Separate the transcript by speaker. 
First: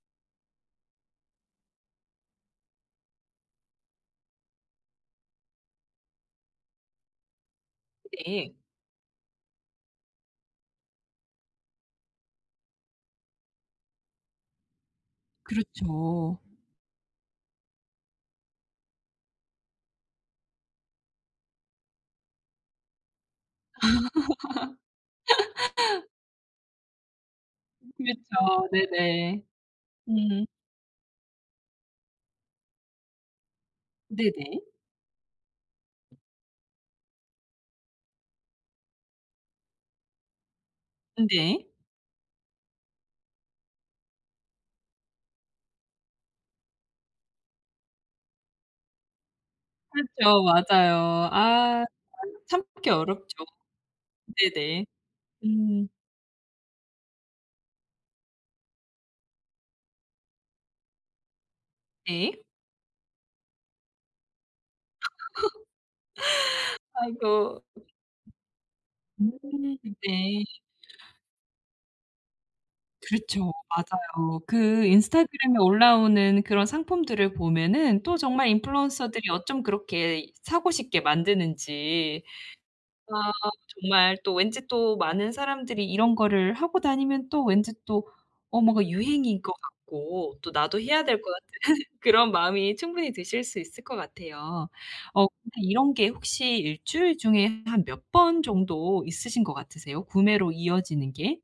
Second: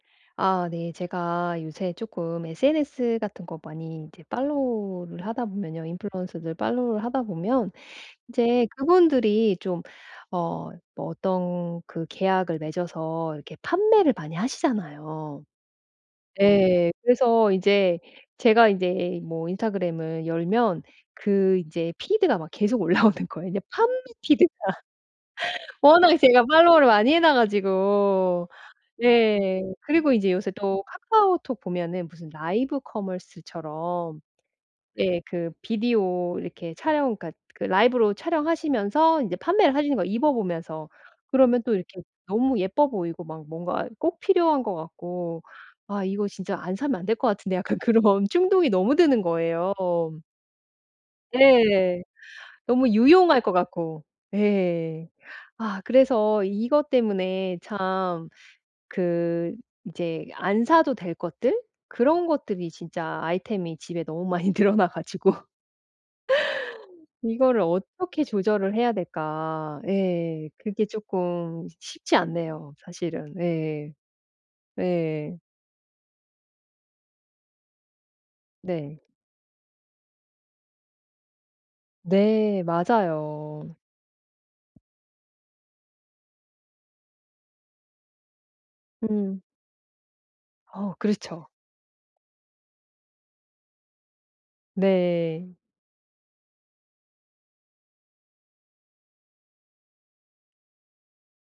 Speaker 1: 아 네. 제가 요새 조금 SNS 같은 거 많이 이제 팔로우를 하다 보면요. 인플루언서들 팔로우를 하다 보면
Speaker 2: 네.
Speaker 1: 이제 그분들이 좀 어 뭐 어떤 그 계약을 맺어서 이렇게 판매를 많이 하시잖아요.
Speaker 2: 그렇죠.
Speaker 1: 예, 그래서 이제 제가 이제 뭐 인스타그램을 열면 그 이제 피드가 막 계속 올라오는 거예요. 그냥 판매 피드가 워낙에 제가 follow를 많이 해 놔
Speaker 2: 음
Speaker 1: 가지고.
Speaker 2: 그렇죠. 네네.
Speaker 1: 예. 그리고 이제
Speaker 2: 음.
Speaker 1: 요새 또 카카오톡 보면은 무슨 라이브 커머스처럼.
Speaker 2: 네네.
Speaker 1: 네, 그 비디오 이렇게 촬영 그러니까 그 라이브로 촬영하시면서 이제 판매를 하려는 거야, 입어 보면서.
Speaker 2: 음
Speaker 1: 그러면
Speaker 2: 네.
Speaker 1: 또 이렇게 너무 예뻐 보이고 막 뭔가 꼭 필요한 것 같고. '아 이거 진짜 안 사면 안 될 것 같은데.' 약간 그런 충동이 너무 드는 거예요.
Speaker 2: 그렇죠. 맞아요. 아. 아,
Speaker 1: 네. 너무
Speaker 2: 참기
Speaker 1: 유용할
Speaker 2: 어렵죠.
Speaker 1: 것 같고.
Speaker 2: 네네.
Speaker 1: 예. 아
Speaker 2: 음.
Speaker 1: 그래서 이것 때문에 참 그 이제 안 사도 될 것들? 그런
Speaker 2: 네.
Speaker 1: 것들이 진짜 아이템이 집에 너무 많이 늘어나 가지고. '이거를
Speaker 2: 아이고.
Speaker 1: 어떻게 조절을 해야
Speaker 2: 음.
Speaker 1: 될까.'
Speaker 2: 네.
Speaker 1: 예. 그게 조금 쉬 쉽지 않네요, 사실은.
Speaker 2: 그렇죠.
Speaker 1: 네.
Speaker 2: 맞아요. 그
Speaker 1: 네.
Speaker 2: 인스타그램에 올라오는 그런 상품들을 보면은 또 정말
Speaker 1: 네.
Speaker 2: 인플루언서들이 어쩜 그렇게 사고 싶게 만드는지.
Speaker 1: 네,
Speaker 2: 아
Speaker 1: 맞아요.
Speaker 2: 정말 또 왠지 또 많은 사람들이 이런 거를 하고 다니면 또 왠지 또 어 뭔가
Speaker 1: 음.
Speaker 2: 유행인 것 같고 또 나도
Speaker 1: 어
Speaker 2: 해야 될 것
Speaker 1: 그렇죠.
Speaker 2: 같은 그런 마음이 충분히 드실 수 있을 것 같아요. 어
Speaker 1: 네.
Speaker 2: 근데 이런 게 혹시 1 주일 중에 한 몇 번 정도 있으신 것 같으세요, 구매로 이어지는 게?